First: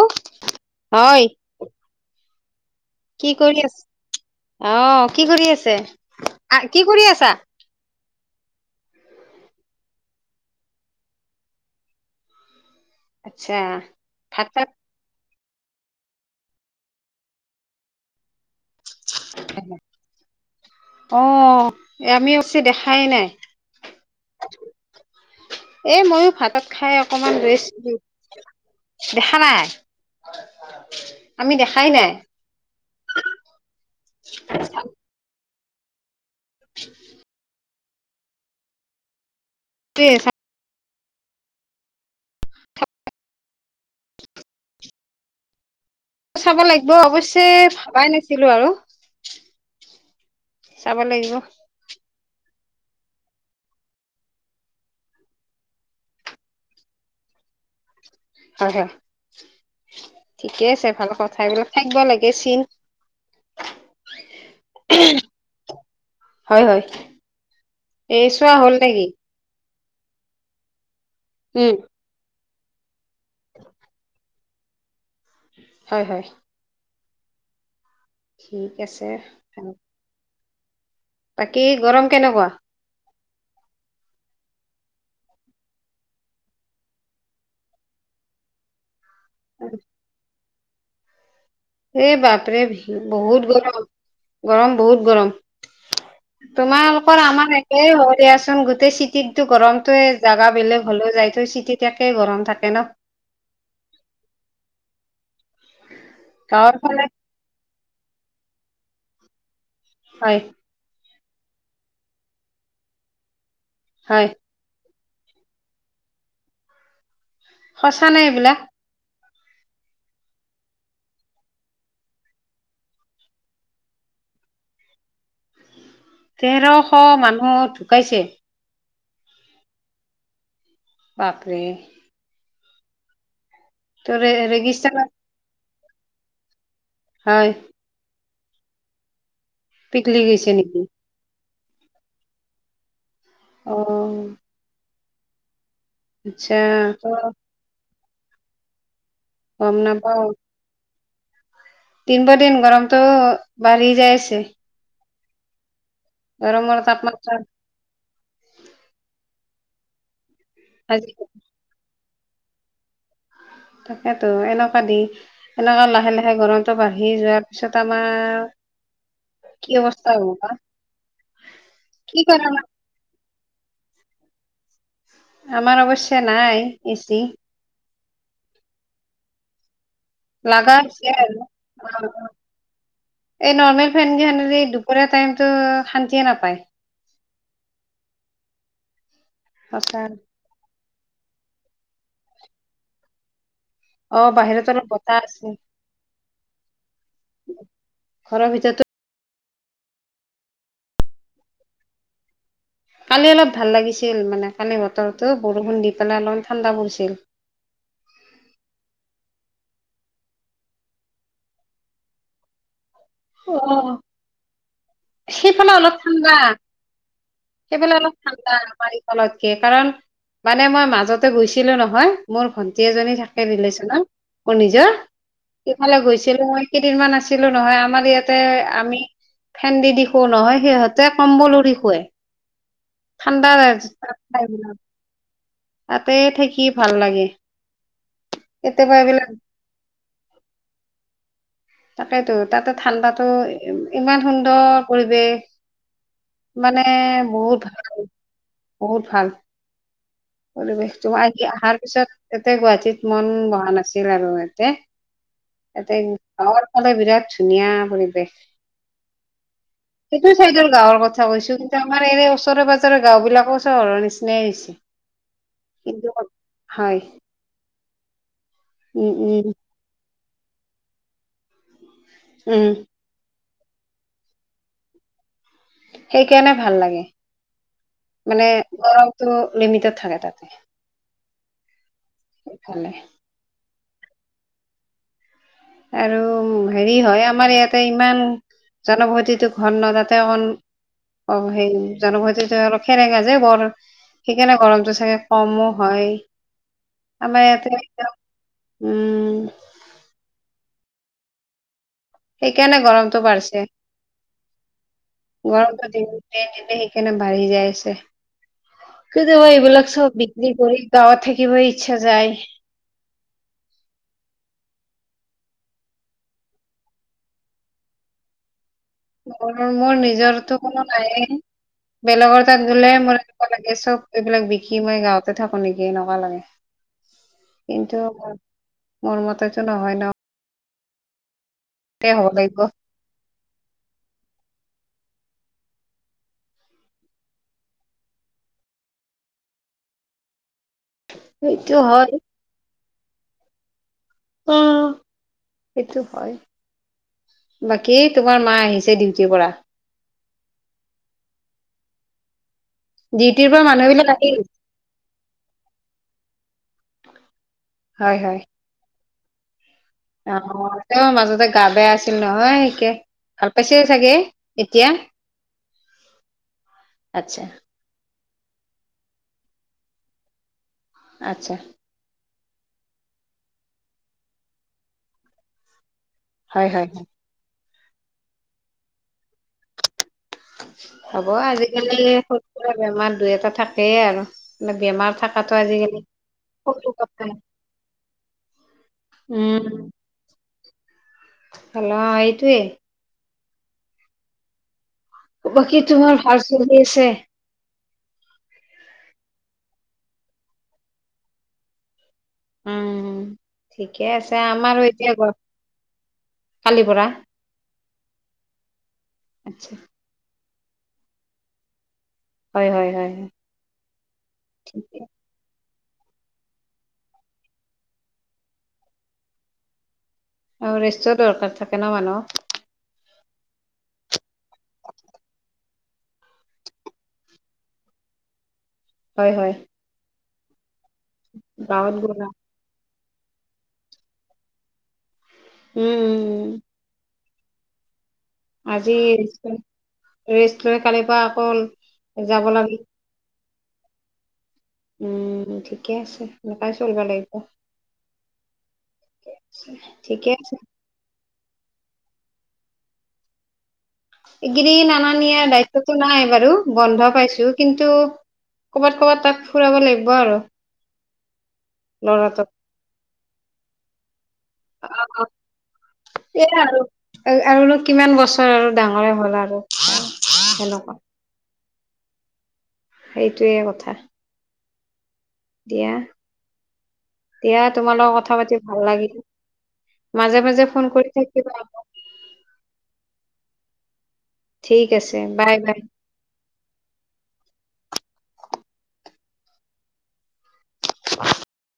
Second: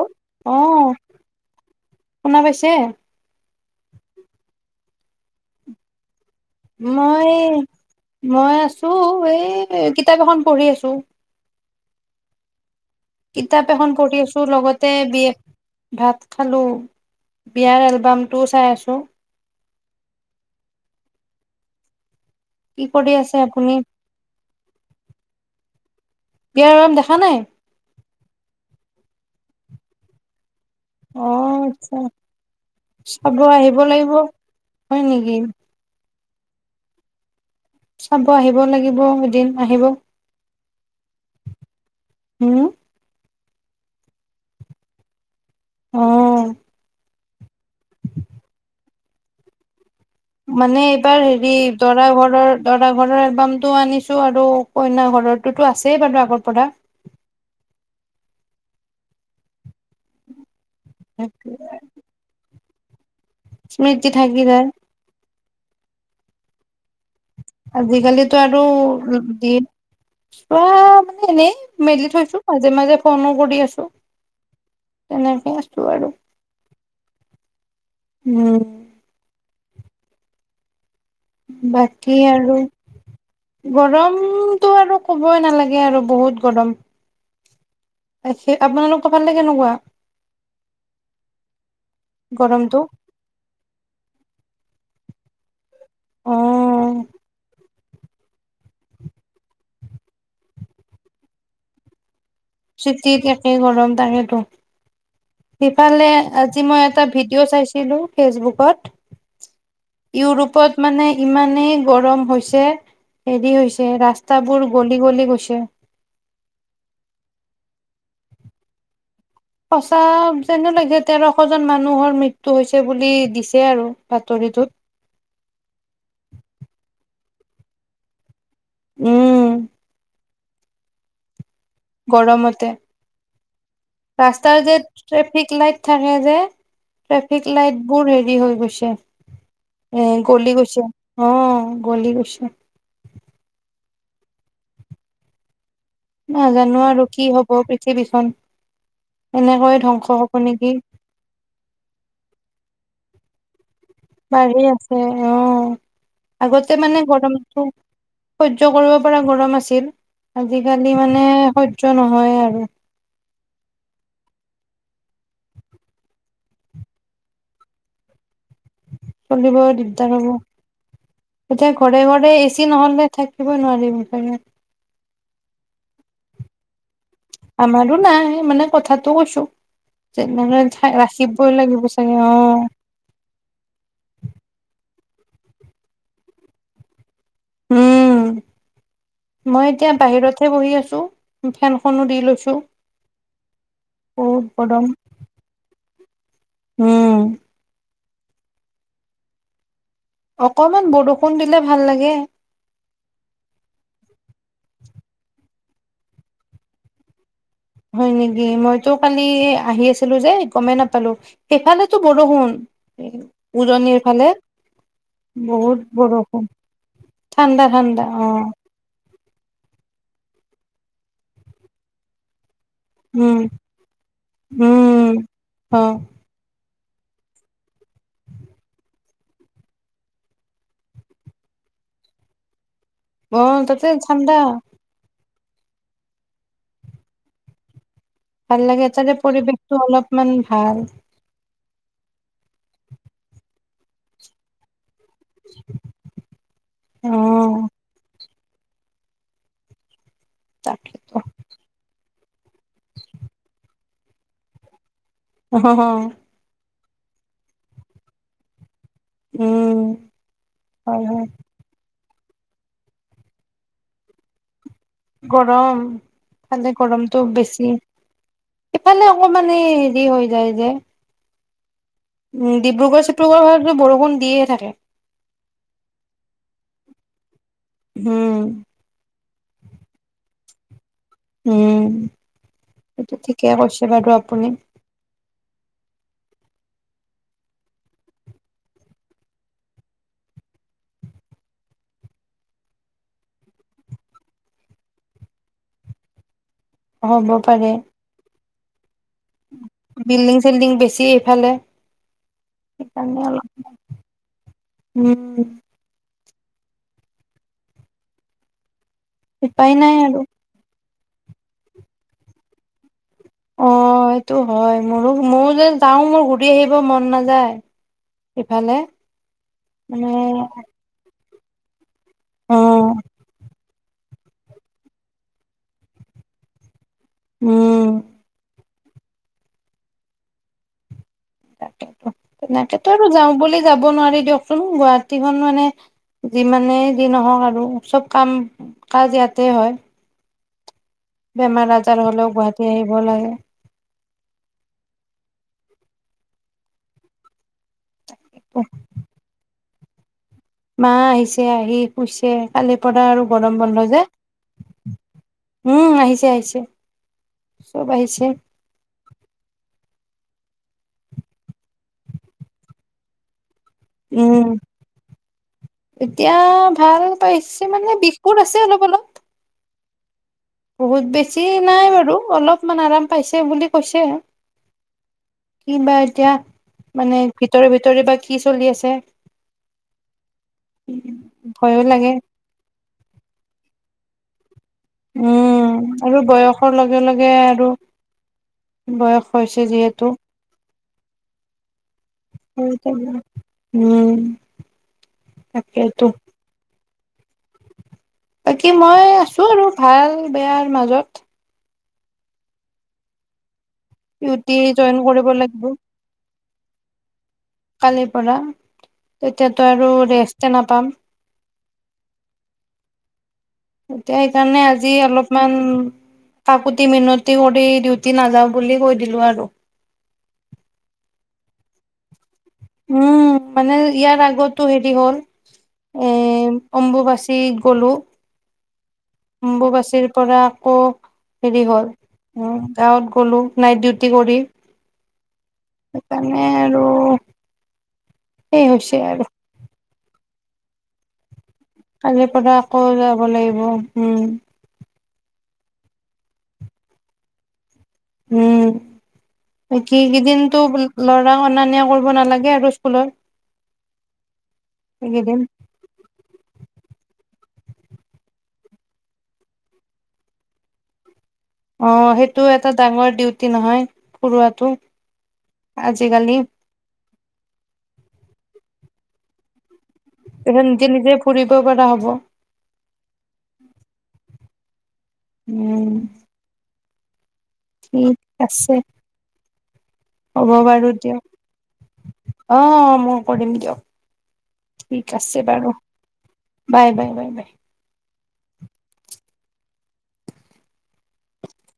ও অ', হয়। শুনা পাইছে? কি কৰি আছ, অহ কি কৰি আছে? আ কি কৰি মই আছা মই আছো এই কিতাপ এখন পঢ়ি আছো। আচ্ছা কিতাপ এখন কৰি আছো ভাত চাত লগতে বি এ। ভাত খালো। বিয়াৰ এলবাম টোও চাই আছো। অ আমিও ছে কি দেখাই কৰি নাই। আছে আপুনি? এ মইয়ো ভাতক বিয়াৰ এলবাম খাই দেখা অকমান নাই? ৰেচ দিওঁ। দেখা নাই। অ আমি দেখাই আচ্ছা নাই চাব আহিব লাগিব হয় নেকি? [inaudible] চাব আহিব লাগিব এদিন আহিব। হম। অ'। চাব লাগিব অৱশ্যে ভাবাই নাছিলো আৰু। মানে চাব এইবাৰ লাগিব হেৰি দৰা ঘৰৰ দৰা ঘৰৰ এলবামটোও আনিছোঁ আৰু কইনা ঘৰটোতো আছেই বাৰু আগৰ পৰা। হয় হয় ঠিকে আছে ভাল কথা। এইবিলাক থাকিব লাগে চিন। স্মৃতি থাকি যায়। হয় হয়। এই আজিকালিতো চোৱা আৰু হ'ল নেকি দিন চব এনে উম মেলি থৈছো মাজে মাজে ফোনো কৰি আছো। তেনে হয় হয়। ঠিক আছে তাৰোপ বাকী কেনেকুৱা আৰু গৰমতটো আৰু ক'বই নালাগে আৰু বহুত গৰম। এ হে আপোনালোকৰ ফালে কেনেকুৱা? সে বাপৰে গৰমটো ভি বহুত গৰম গৰম বহুত গৰম। অ তোমালোকৰ আমাৰে এ হয় দিয়াচোন গোটেই চিটিততো গৰমতোৱে জাগা বেলেগ হ'লেও যায়ত চিটিত একে গৰম থাকে ন চিটি তেকে গৰম তাকেতো ইফালে আজি গাঁৱৰ মই ফালে এটা ভিডিঅ' চাইছিলো ফেচবুকত। হয় ইউৰোপত মানে ইমানেই গৰম হৈছে হেৰি হৈছে। হয় ৰাস্তাবোৰ গলি গলি গৈছে। সঁচা নে এইবিলাক? সঁচা যেনে লাগে তেৰশ জন মানুহৰ মৃত্যু হৈছে বুলি দিছে আৰু বাতৰি। ঋতুত তেৰশ মানুহ ঢুকাইছে। উম। বাপৰে গৰমতে ত ৰাস্তাৰ যে ৰেজিষ্টাৰত ট্ৰেফিক লাইট থাকে যে ট্ৰেফিক হয় লাইটবোৰ হেৰি হৈ গৈছে। এ পিকলি গলি নেকি গৈছে অ গলি গৈছে। অ। আচ্ছা নাজানো ত আৰু কি হব পৃথিৱী খন গম এনেকৈয়ে ধ্বংস নাপাও হব নেকি? দিন ব দিন গৰমটো বাঢ়ি যাই আছে। বাঢ়ি আছে অ আগতে গৰমৰ মানে তাপমাত্ৰা গৰম আছো সহ্য কৰিব পৰা গৰম আছিল। আজিকালি আজি মানে সহ্য নহয় আৰু। তাকেতো এনেকুৱা দি এনেকুৱা লাহে লাহে গৰমো বাঢ়ি যোৱাৰ পিছত আমাৰ চলিব কি দিগদাৰ অৱস্থা হ'ব। বা এতিয়া ঘৰে কি ঘৰে কাৰণ এচি নহলে থাকিবই নোৱাৰিব চাগে। আমাৰ অৱশ্যে নাই এচি। আমাৰো নাই মানে কথাতটো কৈছো। তেনেহলে লাগাছে আৰু ৰাখিবই লাগিব চাগে অ এই নৰ্মেল ফেন য [unintelligible] ক টাইমতটো শান্তিয়ে নাপায়। উম মই এতিয়া সঁচা বাহিৰতহে বহি আছো। ফেনখনো দি লৈছো। অ বহুত বাহিৰত গৰম। অলপ বতাহ আছে। উম। ঘৰ ভিতৰতো- অকমান বৰষুণ দিলে ভাল লাগে। কালি অলপ ভাল লাগিছিল মানে কালি বতৰটো বৰষুণ দি পেলাই অলপ ঠাণ্ডা পৰিছিল। হয় নেকি? মইতো কালি আহি আছিলো যে গমেই নাপালো সেইফালেতো বৰষুণ। অ উজনিৰ ফালে। সেইফালে বহুত অলপ ঠাণ্ডা। বৰষুণ। ঠাণ্ডা সেইফালে ঠাণ্ডা অলপ অ ঠাণ্ডা পাৰি। [unintelligible] কাৰণ মানে মই মাজতে গৈছিলো নহয় মোৰ ঘ। এজনী উম থাকে ৰিলে্চনত ম নিজৰ উম অ সেইফালে গৈছিলো মই। কেইদিনমান আছিলো নহয় আমাৰ ইয়াতে আমি ফেন দি দি শু নহয় সিহঁতে কম্বল উৰি শুৱে। অ ঠাণ্ডা তাতে ঠাণ্ডা। ঠাইবিলাক তাতে থাকি ভাল লাগে। ভাল লাগে কেতিয়াবা তাৰে এইবিলাক পৰিৱেশতটো অলপমান ভাল। তাকেইতো তাতে ঠাণ্ডাতো ইমান সুন্দৰ। পৰিৱেশ মানে অ বহুত ভাল। বহুত ভাল পৰিৱেশটো তাকেতো আহি অহাৰ পিছত ততে গুৱাহাটীত মন বহা নাছিল আৰু ইয়াতে। অ হ। আমাৰ ফালে বিৰাট ধুনীয়া পৰিৱেশ। উম সেইটো চাইদৰ গাঁৱৰ হয় হয় কথা কৈছো কিন্তু। আমাৰ এনে ওচৰে পাজৰে গাঁও বিলাকও চহৰৰ নিচিনাই হৈছে। গৰম কিন্তু খালে হয় গৰমতো বেছি। ইফালে উম উম অকমানে হেৰি হৈ যায় যে। উম ডিব্ৰুগড় চিব্ৰুগড় হয় বৰষুণ দিয়ে থাকে। সেইকাৰণে ভাল লাগে উম মানে গৰম। তো লিমিতেড থাকে তাতে। উম ভালে সেইটো ঠিকে কৈছে বাৰু আপুনি। আৰু হেৰি হয় আমাৰ ইয়াতে ইমান। জনবসতিটো ঘন ন তাতে অকন অ সেই জানোত অলপ খেনে গা যে বৰ। সেইকাৰণে গৰমতো চাগে কমো হয় হ'ব আমাৰ পাৰে ইয়াতে উম বিল্ডিং চিল্ডিং বেছি এইফালে সেইকাৰণে গৰমটো বাঢ়ছে উম গৰমটো দিন সেইকাৰণে বাঢ়ি যাই আছে কেতিয়াবা উপায় এইবিলাক নাই আৰু চব বিক্ৰী কৰি গাঁৱত থাকিব ইচ্ছা যায় অ এইটো হয় মোৰো ময়ো যে যাও মোৰ ঘূৰি আহিব মন নাযায় ইফালে মোৰ মোৰ মানে নিজৰতো কোনো নাইয়েই বেলেগৰ তাত গলে অ', মোৰ এনেকোৱা লাগে চব এইবিলাক বিকি মই গাঁৱতে থাকো নেকি এনেকোৱা লাগে উম, কিন্ত মোৰ মতেতো নহয় ন তাক তাতে হ'ব লাগিব তেনেকেতো আৰু যাওঁ বুলি যাব নোৱাৰি দিয়কচোন গুৱাহাটীখন মানে যিমানে যি নহওক আৰু চব কাম কাজ ইয়াতে হয় বেমাৰ সেইটো আজাৰ হয়। হলেও গুৱাহাটী আহিব লাগে অ সেইটো হয় বাকী কি তোমাৰ মা আহিছে ডিউটিৰ পৰা মা আহিছে আহি শুইছে কালি পৰা আৰু ডিউটিৰ গৰম পৰা বন্ধ মানুহ যে বিলাক আহিল উম আহিছে আহিছে চব হয় আহিছে হয় অ তেওঁ মাজতে গা বেয়া আছিল নহয় সিকে ভাল পাইছে চাগে উম, এতিয়া এতিয়া ভাল আচ্ছা পাইছে মানে বিষবোৰ আছে অলপ অলপ বহুত বেছি আচ্ছা নাই বাৰু অলপ অলপমান আৰাম পাইছে বুলি কৈছে কি বা এতিয়া হয় হয় হয় মানে ভিতৰি ভিতৰি বা কি চলি আছে হব ভয়ো আজিকালি লাগে সৰু সুৰা বেমাৰ দুই এটা থাকেই আৰু মানে বেমাৰ থকাটো উম আজিকালি আৰু বয়সৰ সৰু লগে কথা লগে আৰু বয়স হৈছে যিহেতু হেল্ল এইটোৱে উম বাকী তাকেইতো তোমাৰ ভাল চলি আছে বাকী মই আছো আৰু ভাল বেয়াৰ মাজত উম ঠিকে আছে ডিউটি আমাৰো জইন এতিয়া কৰিব গ লাগিব কালিৰ পৰা কালিৰ পৰা তেতিয়াতো আচ্ছা আৰু ৰেষ্ট নাপাম হয় হয় হয় হয় এতিয়া সেইকাৰণে আজি ঠিকে অলপমান কাকুতি মিনতি কৰি ডিউটি নাযাওঁ বুলি কৈ দিলো আৰু আৰু ৰেষ্টো দৰকাৰ থাকে ন মানুহক৷ উম মানে ইয়াৰ আগতো হেৰি হ'ল এ অম্বুবাচীত গলো৷ হয় হয় অম্বুবাচীৰ পৰা আকৌ হেৰি হ'ল গাঁৱত গলা উ গাঁৱত গলো নাইট ডিউটি কৰি উম উম সেইকাৰণে উম, আৰু সেই আজি হৈছে আৰু ৰেষ্ট লৈ - লৈ কালিৰ পৰা আকৌ কালিৰ যাব পৰা লাগে আকৌ যাব লাগিব উম৷ উম ঠিকে আছে সেনেকাই চলিব লাগিব৷ উম বাকী ঠিকে আছে এইকেইদিনটো লৰাক অনা নিয়া কৰিব নালাগে আৰু স্কুলৰ এইগিদিন আনা নিয়াৰ দায়িত্বটো নাই বাৰু বন্ধ পাইছো৷ কিন্তু ক'বাত-ক'বাত তাক ফুৰাব লাগিব আৰু৷ অ', সেইটো ল'ৰাটোক এটা ডাঙৰ ডিউটি নহয়, ফুৰোৱাটো৷ আজিকালি অ আৰু কিমান বছৰ আৰু ডাঙৰে হ'ল আৰু। তেয়া সেনেকুৱা নিজে-নিজে ফুৰিব পাৰা হব। সেইটোৱে কথা। উম। দিয়া দিয়া, তোমাৰ ঠিক লগত কথা পাতি আছে ভাল লাগিল। মাজে হ'ব মাজে ফোন বাৰু কৰি থাকিবা দিয়ক। অ', মই কৰিম দিয়ক। ঠিক আছে বাৰু, বাই-বাই বাই-বাই। [inaudible]